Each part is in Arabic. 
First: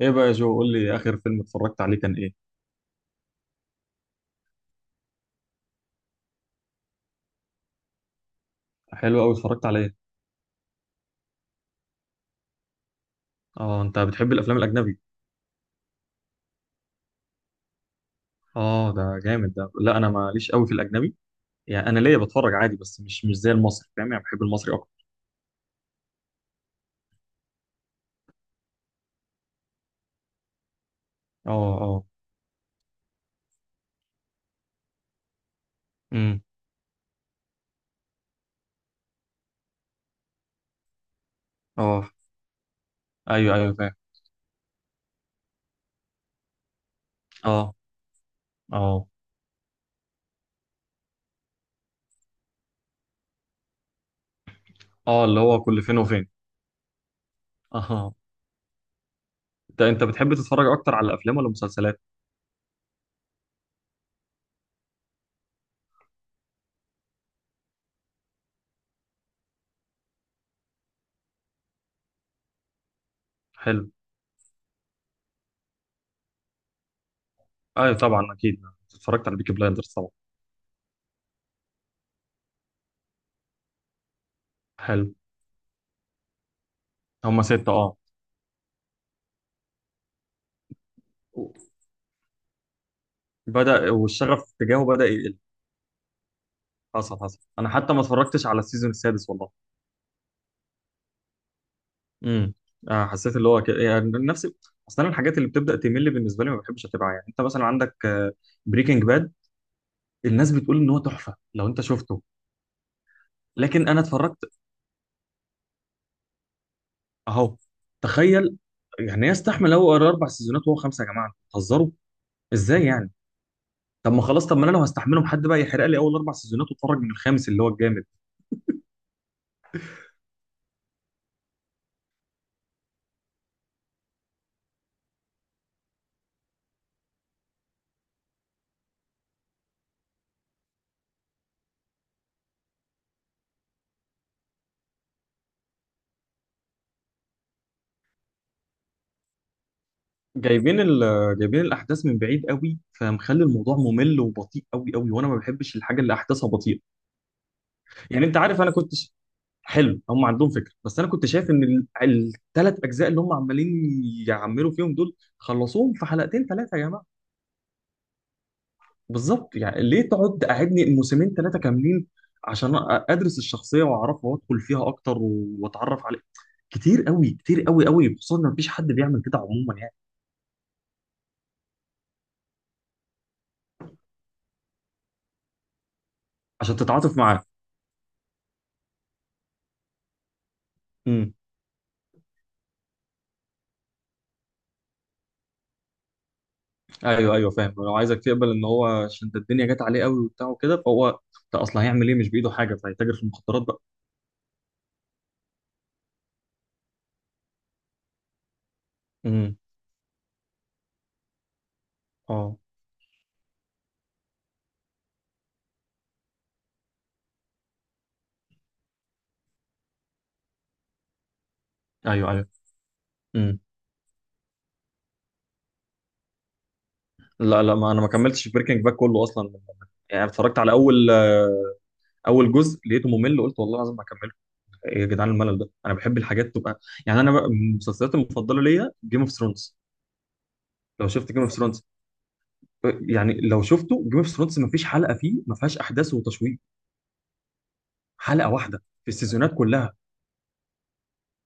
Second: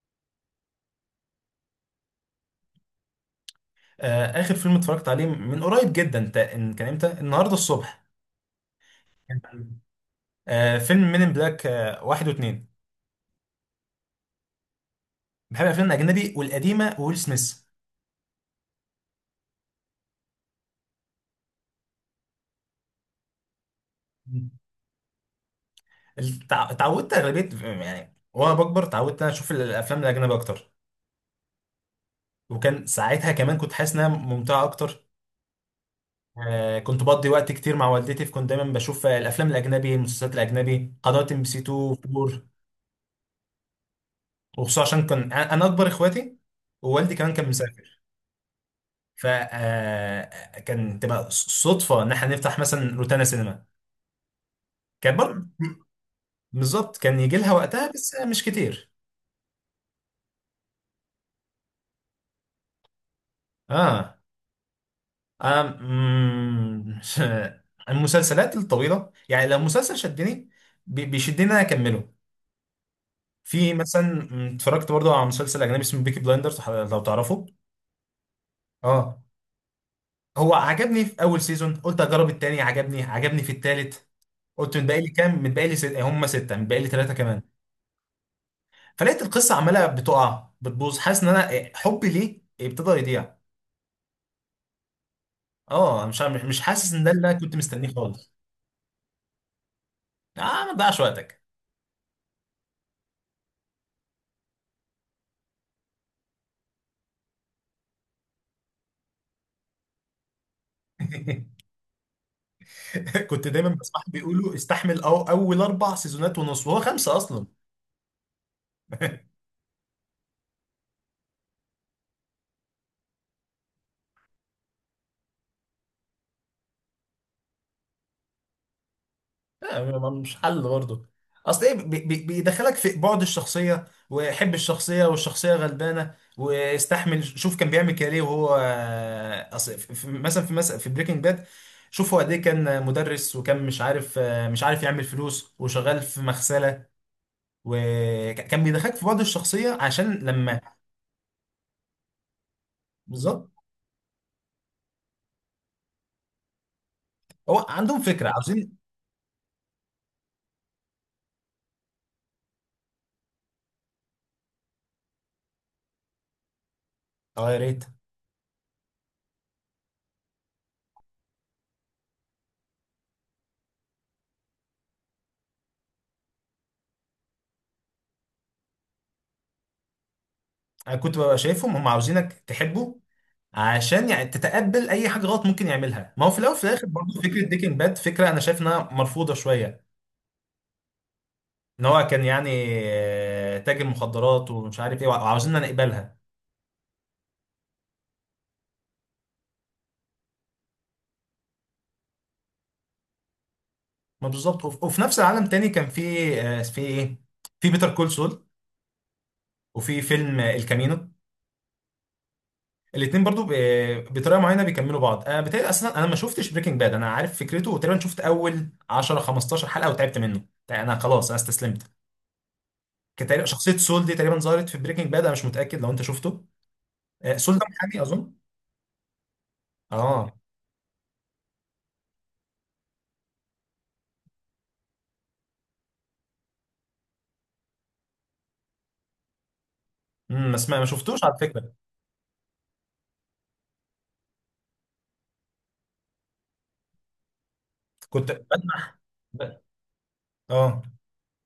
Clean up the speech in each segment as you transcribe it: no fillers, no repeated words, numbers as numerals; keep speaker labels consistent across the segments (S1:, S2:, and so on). S1: ايه بقى يا جو؟ قول لي، اخر فيلم اتفرجت عليه كان ايه؟
S2: اخر فيلم اتفرجت عليه من قريب جدا، كان امتى؟ النهارده الصبح.
S1: حلو قوي. اتفرجت على ايه؟
S2: فيلم "مين ان بلاك"، واحد واثنين.
S1: اه، انت بتحب الافلام الاجنبي؟
S2: بحب الافلام الاجنبي والقديمه وويل سميث.
S1: اه ده جامد. ده لا، انا ماليش قوي في الاجنبي، يعني انا ليا بتفرج عادي، بس مش زي المصري، فاهم؟ يعني بحب المصري اكتر.
S2: اتعودت اغلبيه، يعني وانا بكبر اتعودت انا اشوف الافلام الاجنبيه اكتر.
S1: اه، اه.
S2: وكان ساعتها كمان كنت حاسس انها ممتعه اكتر.
S1: امم.
S2: كنت بقضي وقت كتير مع والدتي، فكنت دايما بشوف الافلام الاجنبي، المسلسلات الاجنبي، قنوات ام بي سي 2
S1: اه.
S2: 4.
S1: ايوه ايوه، فاهم.
S2: وخصوصا عشان كان انا اكبر اخواتي، ووالدي كمان كان
S1: اه،
S2: مسافر.
S1: اه،
S2: فكان تبقى صدفه ان احنا نفتح مثلا روتانا سينما، كان
S1: اه، اللي
S2: برضه.
S1: هو كل فين وفين.
S2: بالظبط، كان يجي لها وقتها بس
S1: اه،
S2: مش كتير.
S1: ده انت بتحب تتفرج اكتر على افلام ولا مسلسلات؟
S2: اه. أم... مم، المسلسلات الطويله، يعني لو مسلسل شدني، بيشدني ان انا اكمله. في
S1: حلو.
S2: مثلا. اتفرجت برضه على مسلسل اجنبي اسمه "بيكي بلايندرز"، لو تعرفه.
S1: ايوه طبعا، اكيد
S2: اه.
S1: اتفرجت على بيكي بلايندرز طبعا.
S2: هو عجبني في اول سيزون، قلت اجرب التاني، عجبني، عجبني في التالت. قلت: متبقي لي
S1: حلو.
S2: كام؟ متبقي لي ست... هم سته، متبقي لي ثلاثه كمان.
S1: هما ستة، اه.
S2: فلقيت القصه عماله بتقع بتبوظ، حاسس ان انا حبي ليه ابتدى يضيع.
S1: بدأ، والشغف تجاهه بدأ يقل.
S2: اه، أنا مش حاسس ان ده
S1: حصل
S2: اللي انا
S1: حصل،
S2: كنت
S1: انا
S2: مستنيه
S1: حتى ما
S2: خالص.
S1: اتفرجتش على السيزون السادس والله.
S2: اه، ما تضيعش وقتك.
S1: امم. حسيت اللي هو كده يعني نفس. اصلا أنا الحاجات اللي بتبدا تمل بالنسبه لي ما بحبش اتابعها. يعني انت مثلا عندك بريكنج باد، الناس بتقول ان هو تحفه، لو انت شفته.
S2: كنت دايما
S1: لكن
S2: بسمع
S1: انا اتفرجت،
S2: بيقولوا: استحمل أو اول اربع سيزونات ونص، وهو خمسه اصلا.
S1: اهو، تخيل. يعني يستحمل هو اربع سيزونات وهو خمسه؟ يا جماعه أنتوا بتهزروا، ازاي يعني؟ طب ما خلاص، طب ما انا لو هستحملهم، حد بقى يحرق لي اول اربع سيزونات واتفرج من الخامس اللي هو الجامد.
S2: لا، مش حل برضه. اصل ايه، بيدخلك في بعد الشخصيه، وحب الشخصيه والشخصيه غلبانه، واستحمل، شوف كان بيعمل كده ليه وهو. اصل في- في- مثلا في مثلا في بريكنج باد. شوف هو قد ايه، كان مدرس وكان مش عارف يعمل فلوس وشغال في مغسله. وكان بيدخلك في بعد الشخصيه عشان لما.
S1: جايبين الاحداث من بعيد قوي، فمخلي
S2: بالظبط.
S1: الموضوع ممل وبطيء قوي قوي، وانا ما بحبش الحاجه اللي احداثها بطيئه.
S2: هو عندهم
S1: يعني
S2: فكره
S1: انت عارف انا
S2: عاوزين.
S1: حلو، هم عندهم فكره، بس انا كنت شايف ان الثلاث اجزاء اللي هم عمالين يعملوا فيهم دول خلصوهم في حلقتين ثلاثه يا جماعه.
S2: اه، يا ريت.
S1: بالظبط، يعني ليه تقعد قاعدني موسمين ثلاثه كاملين عشان ادرس الشخصيه واعرفها وادخل فيها اكتر واتعرف عليها؟ كتير قوي، كتير قوي قوي، خصوصا ان مفيش حد بيعمل كده عموما يعني.
S2: انا كنت ببقى شايفهم هم عاوزينك تحبه، عشان يعني تتقبل اي حاجه غلط ممكن يعملها. ما هو في الاول وفي
S1: عشان
S2: الاخر برضه
S1: تتعاطف
S2: فكره بريكنج باد، فكره انا شايف انها مرفوضه شويه.
S1: معاه.
S2: ان هو كان يعني تاجر مخدرات ومش عارف ايه، وعاوزيننا نقبلها.
S1: ايوه ايوه، فاهم. لو عايزك تقبل ان هو عشان ده الدنيا جت عليه قوي وبتاع وكده، فهو ده اصلا هيعمل ايه؟ مش بايده حاجه، فهيتاجر في المخدرات بقى.
S2: ما بالظبط. وفي نفس العالم تاني كان في في ايه، في "بيتر كول سول"،
S1: امم.
S2: وفي فيلم "الكامينو".
S1: اه.
S2: الاثنين برضو بطريقه معينه بيكملوا بعض. انا بتهيألي اصلا انا ما شفتش بريكنج باد، انا عارف فكرته، وتقريبا شفت اول 10 15 حلقه وتعبت منه. يعني انا خلاص، انا استسلمت.
S1: ايوه ايوه.
S2: كان تقريبا
S1: امم.
S2: شخصيه سول دي تقريبا ظهرت في بريكنج باد، انا مش متاكد لو انت شفته.
S1: لا
S2: سلطة،
S1: لا، ما انا
S2: محامي
S1: ما
S2: اظن.
S1: كملتش بريكنج باك كله اصلا. يعني
S2: اه.
S1: اتفرجت على اول جزء، لقيته ممل، قلت والله العظيم ما اكمله. ايه يا جدعان الملل ده؟ انا بحب الحاجات تبقى يعني. انا بقى المسلسلات المفضله ليا جيم اوف ثرونز.
S2: بس ما
S1: لو
S2: شفتوش
S1: شفت
S2: على
S1: جيم اوف
S2: فكرة.
S1: ثرونز، يعني لو شفته جيم اوف ثرونز، ما فيش حلقه فيه ما فيهاش احداث وتشويق.
S2: كنت
S1: حلقه واحده
S2: بلمح،
S1: في السيزونات
S2: ب-
S1: كلها.
S2: اه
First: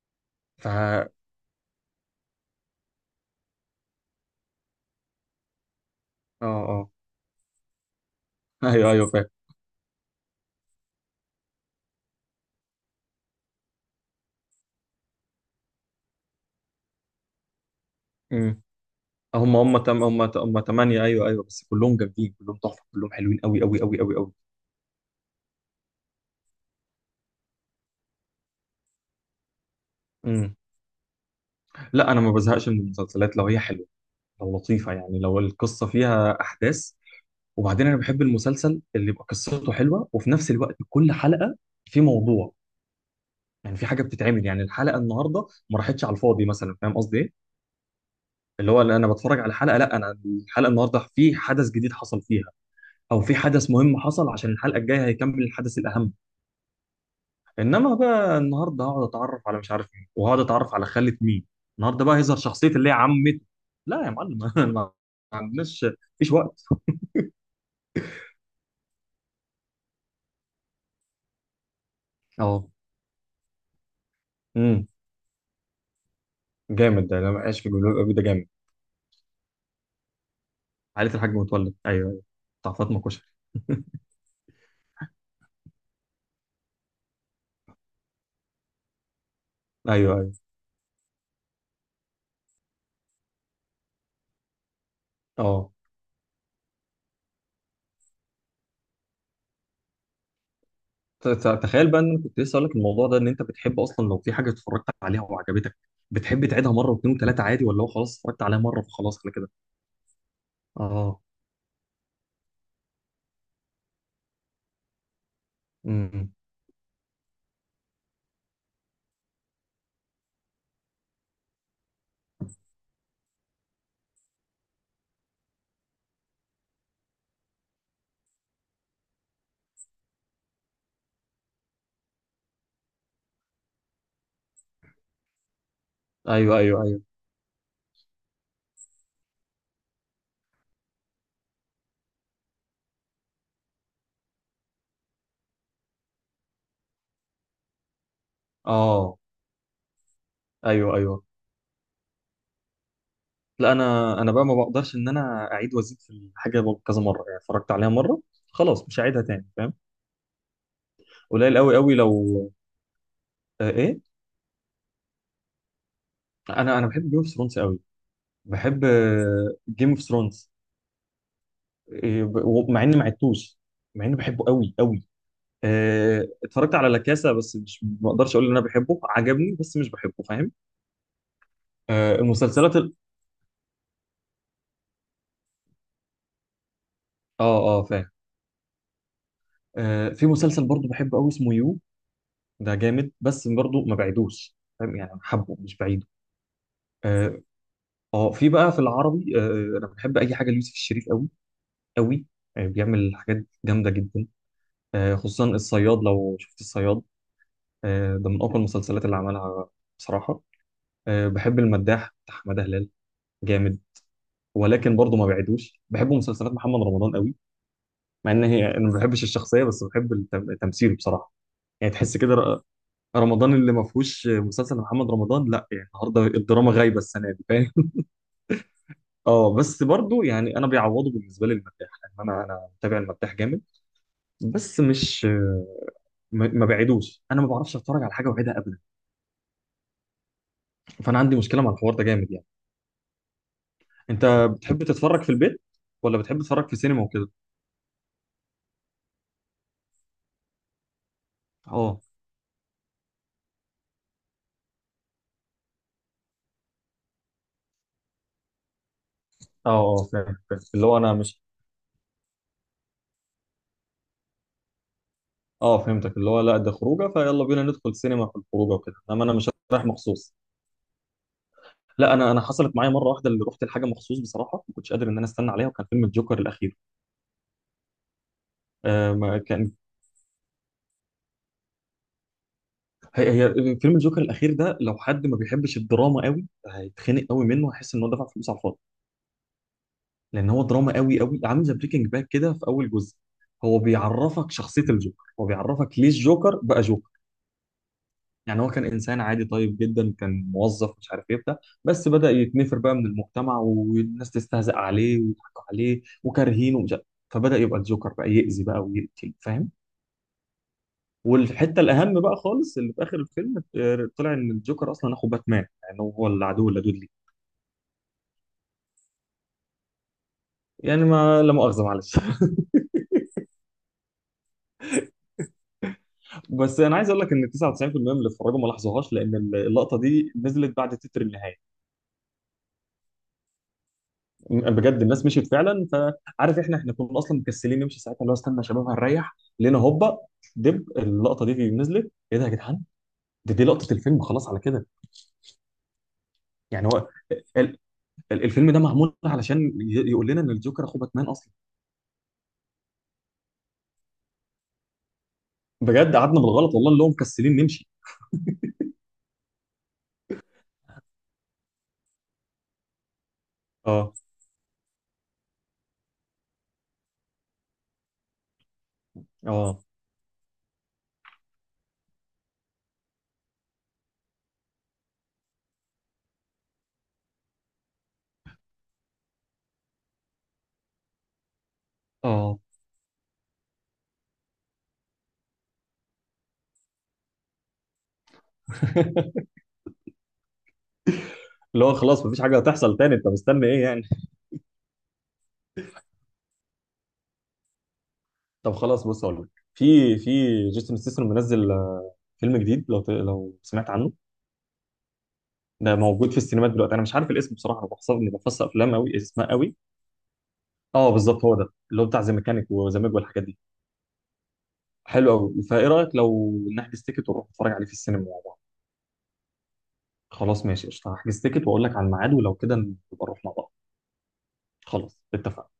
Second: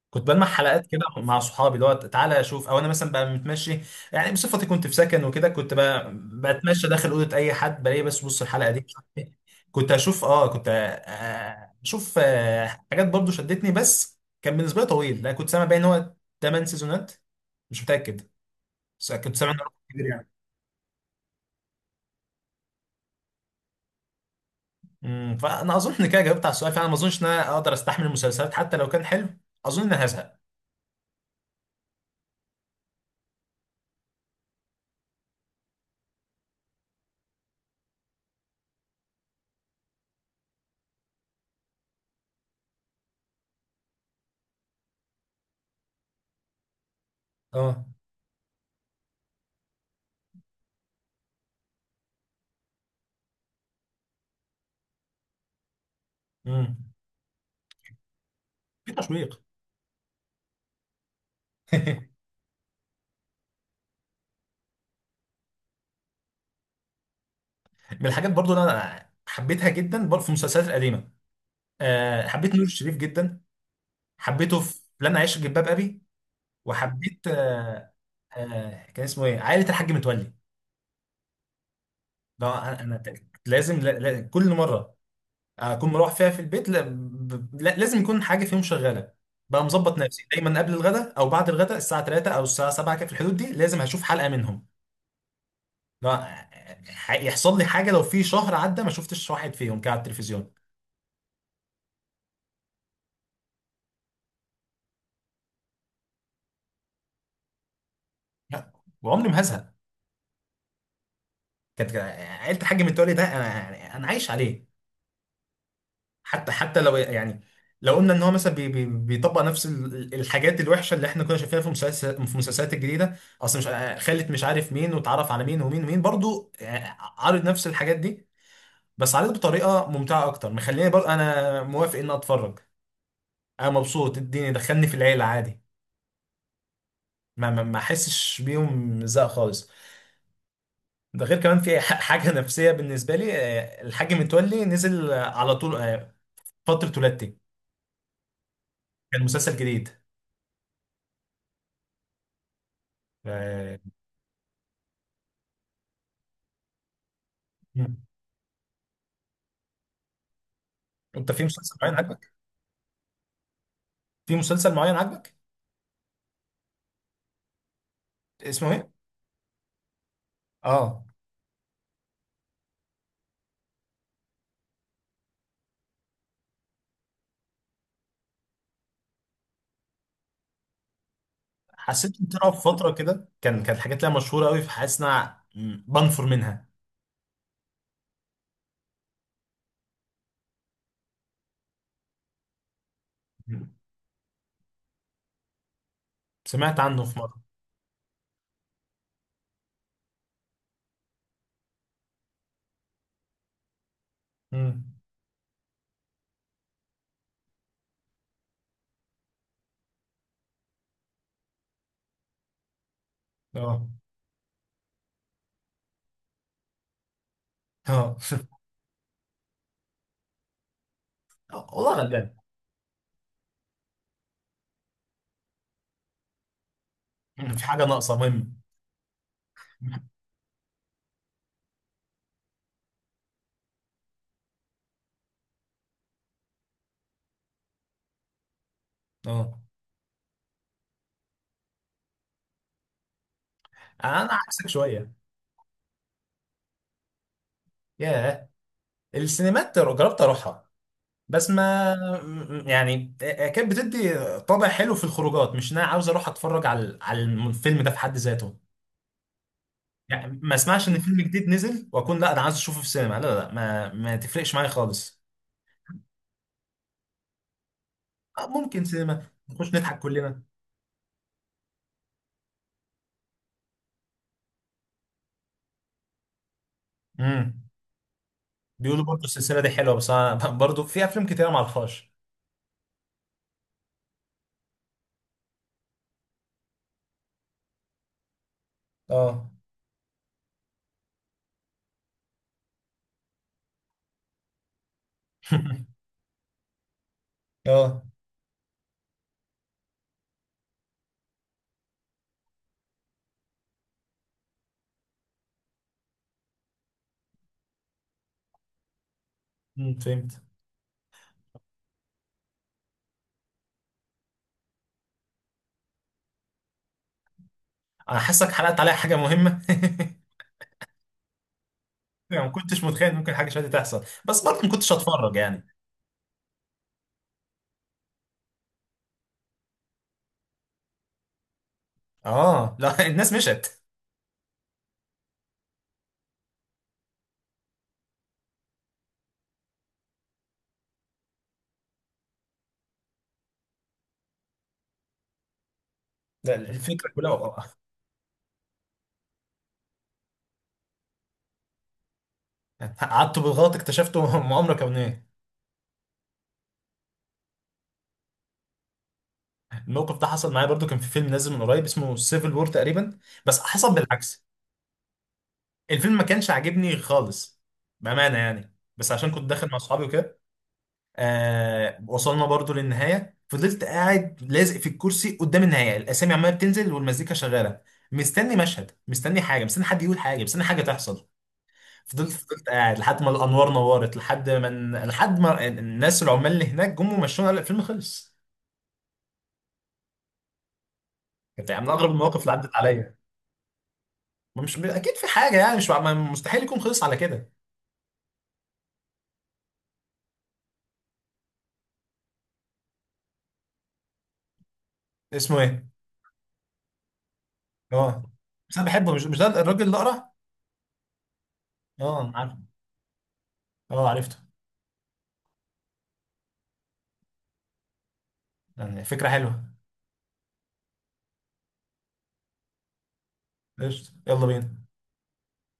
S2: كنت بلمح
S1: ف
S2: حلقات كده
S1: اه.
S2: مع صحابي اللي هو تعالى اشوف، او انا مثلا بقى متمشي. يعني بصفتي كنت في سكن وكده، كنت بقى بتمشى
S1: اه.
S2: داخل اوضه اي حد بلاقي. بس بص، الحلقه دي
S1: ايوه
S2: مش عارف
S1: ايوه، فاهم.
S2: إيه. كنت اشوف حاجات برضو شدتني. بس كان بالنسبه لي طويل، لا كنت سامع بقى ان هو 8 سيزونات، مش متاكد،
S1: امم.
S2: بس كنت سامع
S1: هم
S2: انه رقم
S1: هم تم
S2: كبير
S1: هم
S2: يعني.
S1: هم ثمانية، ايوه ايوه. بس كلهم جامدين، كلهم تحفة، كلهم حلوين قوي قوي قوي قوي قوي.
S2: فانا اظن ان كده جاوبت على السؤال، فانا ما اظنش ان انا اقدر استحمل المسلسلات حتى لو كان حلو. اظن ان انا هزهق.
S1: امم. لا، انا ما بزهقش من المسلسلات لو هي حلوة، لو لطيفة، يعني لو القصة فيها احداث. وبعدين انا بحب المسلسل اللي يبقى قصته حلوة وفي نفس الوقت كل حلقة في موضوع، يعني في حاجة بتتعمل، يعني الحلقة النهاردة ما راحتش على الفاضي مثلا. فاهم قصدي ايه؟
S2: اه.
S1: اللي هو اللي انا بتفرج على حلقة، لا انا الحلقة النهاردة في حدث جديد حصل فيها، او في حدث مهم حصل عشان الحلقة الجاية هيكمل الحدث الاهم.
S2: امم.
S1: انما بقى النهارده
S2: في
S1: هقعد
S2: تشويق.
S1: اتعرف على مش عارف مين، وهقعد اتعرف على خالة مين، النهارده بقى هيظهر شخصية اللي هي عمته. لا يا معلم ما عندناش مفيش وقت.
S2: من الحاجات برضو اللي انا حبيتها جدا برضو، في المسلسلات القديمه. حبيت نور
S1: اه.
S2: الشريف جدا، حبيته في
S1: امم.
S2: "لن اعيش في جلباب ابي".
S1: جامد ده،
S2: وحبيت
S1: انا ما في
S2: أه
S1: جمهور ابي ده جامد.
S2: أه كان اسمه ايه؟ عائله الحاج متولي.
S1: عائلة الحاج متولد، ايوه ايوه.
S2: ده
S1: بتاع
S2: انا
S1: فاطمة
S2: أنا
S1: كشري،
S2: لازم. لا لا، كل مره اكون مروح فيها في البيت، لا ب- لا- لازم يكون حاجه فيهم شغاله. بقى مظبط
S1: ايوه
S2: نفسي
S1: ايوه.
S2: دايما قبل الغداء او بعد الغداء، الساعه 3 او الساعه 7 كده في الحدود دي، لازم هشوف حلقه منهم.
S1: اه.
S2: لا، يحصل لي حاجه لو في شهر عدى ما شفتش واحد فيهم كده على التلفزيون.
S1: تخيل بقى ان انا كنت لسه اقول لك الموضوع ده. ان انت بتحب اصلا لو في حاجة اتفرجت عليها وعجبتك، بتحب تعيدها مرة واثنين وثلاثة عادي، ولا هو خلاص اتفرجت عليها
S2: لا،
S1: مرة فخلاص
S2: وعمري
S1: انا
S2: ما
S1: كده؟
S2: هزهق.
S1: اه.
S2: كانت عيله الحاج متولي ده انا عايش عليه.
S1: امم.
S2: حتى لو يعني، لو قلنا ان هو مثلا بي بي بيطبق نفس الحاجات الوحشه اللي احنا كنا شايفينها في المسلسلات الجديده. اصل مش، خلت مش عارف مين واتعرف على مين ومين ومين، برضو عارض نفس الحاجات دي، بس عارض بطريقه ممتعه اكتر، مخليني برضو انا موافق ان اتفرج. انا مبسوط، اديني دخلني في العيله عادي،
S1: ايوه ايوه ايوه.
S2: ما احسش بيهم زهق خالص. ده غير كمان في حاجه نفسيه بالنسبه لي. الحاج متولي نزل على طول، فتره ولادتي،
S1: اه،
S2: كان مسلسل جديد.
S1: ايوه ايوه. لا،
S2: آه،
S1: انا بقى ما بقدرش ان انا اعيد وازيد في الحاجه كذا مره. يعني اتفرجت عليها مره خلاص، مش هعيدها تاني، فاهم.
S2: انت في
S1: قليل
S2: مسلسل
S1: قوي
S2: معين
S1: قوي. لو
S2: عاجبك؟
S1: آه، ايه؟
S2: في مسلسل معين عاجبك؟
S1: انا بحب جيم اوف ثرونز قوي.
S2: اسمه
S1: بحب
S2: ايه؟
S1: جيم اوف ثرونز،
S2: اه.
S1: مع اني ما عدتوش، مع اني بحبه قوي قوي. آه، اتفرجت على لاكاسا، بس مش، ما اقدرش اقول ان انا بحبه، عجبني بس مش بحبه، فاهم. آه
S2: حسيت ان طلع في
S1: المسلسلات
S2: فتره
S1: ال...
S2: كده كانت حاجات ليها مشهوره قوي، فحاسس ان انا بنفر منها.
S1: اه اه، فاهم. آه، في مسلسل برضه بحبه قوي اسمه يو، ده جامد، بس
S2: مم.
S1: برضه ما بعيدوش، فاهم؟ يعني حبه مش بعيده.
S2: سمعت عنه في
S1: آه،
S2: مره.
S1: اه، في بقى في العربي، انا بحب اي حاجه ليوسف الشريف قوي قوي. بيعمل حاجات جامده جدا.
S2: مم.
S1: خصوصا الصياد، لو شفت الصياد، ده من اقوى المسلسلات اللي عملها بصراحه. بحب المداح بتاع حماده هلال، جامد.
S2: اه،
S1: ولكن برضه ما بعدوش. بحب مسلسلات محمد رمضان قوي،
S2: اه.
S1: مع ان هي انا ما بحبش الشخصيه بس بحب التمثيل بصراحه. يعني
S2: والله
S1: تحس
S2: غلبان.
S1: كده، رمضان اللي ما فيهوش مسلسل محمد رمضان، لا، يعني النهارده الدراما غايبه السنه دي.
S2: في حاجه ناقصه مهم.
S1: اه، بس
S2: مم.
S1: برضو يعني انا بيعوضه بالنسبه لي المداح، لان انا متابع المداح جامد. بس مش، ما بعيدوش، انا ما بعرفش اتفرج على حاجه واعيدها ابدا.
S2: اه.
S1: فانا عندي مشكله مع الحوار ده جامد يعني.
S2: انا
S1: انت
S2: عكسك
S1: بتحب
S2: شويه.
S1: تتفرج في البيت، ولا بتحب تتفرج في سينما وكده؟
S2: ياه، السينمات جربت اروحها، بس ما،
S1: اه،
S2: يعني كانت بتدي طابع حلو في الخروجات، مش ان انا عاوز اروح اتفرج على الفيلم ده في حد ذاته.
S1: اه، اه فاهم
S2: يعني ما
S1: فاهم. اللي
S2: اسمعش
S1: هو
S2: ان
S1: انا
S2: فيلم
S1: مش،
S2: جديد نزل واكون: لا، انا عايز اشوفه في السينما. لا لا لا، ما تفرقش معايا خالص.
S1: اه فهمتك، اللي هو لا ده خروجه، فيلا بينا ندخل سينما في الخروجه
S2: ممكن
S1: وكده، انما
S2: سينما
S1: انا مش
S2: نخش
S1: رايح
S2: نضحك
S1: مخصوص.
S2: كلنا.
S1: لا، انا حصلت معايا مره واحده اللي رحت لحاجه مخصوص بصراحه، ما كنتش قادر ان انا استنى عليها، وكان فيلم الجوكر الاخير.
S2: امم. بيقولوا
S1: آه
S2: برضه
S1: ما
S2: السلسله دي
S1: كان،
S2: حلوه، بس انا برضه في افلام كتير ما اعرفهاش.
S1: هي فيلم الجوكر الاخير ده لو حد ما بيحبش الدراما قوي هيتخنق قوي منه، هيحس ان هو دفع فلوس على الفاضي.
S2: اه.
S1: لان هو دراما قوي قوي، عامل زي بريكنج باد كده في اول جزء. هو بيعرفك شخصيه الجوكر، هو بيعرفك ليه الجوكر بقى جوكر.
S2: اه.
S1: يعني هو كان انسان عادي طيب جدا، كان موظف مش عارف ايه بتاع، بس بدا يتنفر بقى من المجتمع، والناس تستهزأ عليه ويضحكوا عليه وكارهينه ومش عارف. فبدا يبقى الجوكر بقى، يأذي بقى ويقتل، فاهم.
S2: فهمت.
S1: والحته الاهم بقى خالص اللي في اخر الفيلم، طلع ان الجوكر اصلا اخو باتمان، يعني هو العدو اللدود ليه.
S2: انا حاسك حرقت عليا حاجه مهمه.
S1: يعني ما لا مؤاخذه معلش
S2: يعني ما كنتش متخيل إن ممكن حاجه شبه دي تحصل، بس برضه ما كنتش هتفرج يعني.
S1: بس انا عايز اقول لك ان 99% من اللي اتفرجوا ما لاحظوهاش، لان اللقطه دي نزلت بعد تتر النهايه.
S2: اه. لا الناس مشت.
S1: بجد الناس مشيت فعلا، فعارف احنا كنا اصلا مكسلين نمشي ساعتها، اللي هو استنى يا شباب هنريح، لقينا هوبا دب اللقطه دي نزلت. ايه ده يا جدعان؟ دي لقطه الفيلم خلاص على كده.
S2: لا،
S1: يعني هو
S2: الفكره كلها
S1: ال- الفيلم ده معمول علشان يقول لنا ان الجوكر اخو باتمان اصلا.
S2: قعدت بالغلط اكتشفته مؤامره كونيه.
S1: بجد قعدنا بالغلط والله، اللي هو مكسلين نمشي.
S2: الموقف ده حصل معايا برضو، كان في فيلم نازل من قريب اسمه "سيفل وور" تقريبا، بس حصل
S1: اه،
S2: بالعكس. الفيلم ما كانش عاجبني خالص، بأمانة يعني، بس عشان كنت داخل مع
S1: اه،
S2: اصحابي وكده. وصلنا برضو للنهاية، فضلت قاعد لازق في الكرسي قدام النهاية، الأسامي عمالة بتنزل والمزيكا شغالة، مستني مشهد، مستني حاجة، مستني حد يقول حاجة، مستني حاجة تحصل. فضلت
S1: اه
S2: فضلت قاعد لحد ما الأنوار نورت، لحد ما الناس العمال اللي هناك جم ومشونا، قال الفيلم خلص. كانت يعني
S1: اللي
S2: من
S1: هو
S2: أغرب
S1: خلاص
S2: المواقف
S1: مفيش
S2: اللي
S1: حاجه
S2: عدت
S1: هتحصل تاني،
S2: عليا.
S1: انت مستني ايه يعني؟
S2: ما مش اكيد في حاجه يعني، مش مستحيل يكون خلص على كده.
S1: طب خلاص، بص اقول لك، في جيسون ستاثام منزل فيلم جديد، لو لو سمعت عنه.
S2: اسمه ايه؟
S1: ده موجود في السينمات دلوقتي، انا مش عارف الاسم بصراحه، انا بحفظ،
S2: اه،
S1: اني بحفظ
S2: بس انا
S1: افلام
S2: بحبه،
S1: قوي
S2: مش ده
S1: اسمها قوي.
S2: الراجل الاقرع؟
S1: اه بالظبط، هو ده اللي هو بتاع
S2: اه،
S1: ذا
S2: عارف.
S1: ميكانيك وذا ميج والحاجات دي.
S2: اه، عرفته.
S1: حلو قوي، فايه رايك لو نحجز تيكت ونروح نتفرج عليه في السينما مع بعض؟
S2: يعني فكره حلوه.
S1: خلاص ماشي قشطه، هحجز تيكت واقول لك على الميعاد، ولو كده نبقى نروح مع بعض.
S2: قشطه، يلا بينا.
S1: خلاص اتفقنا.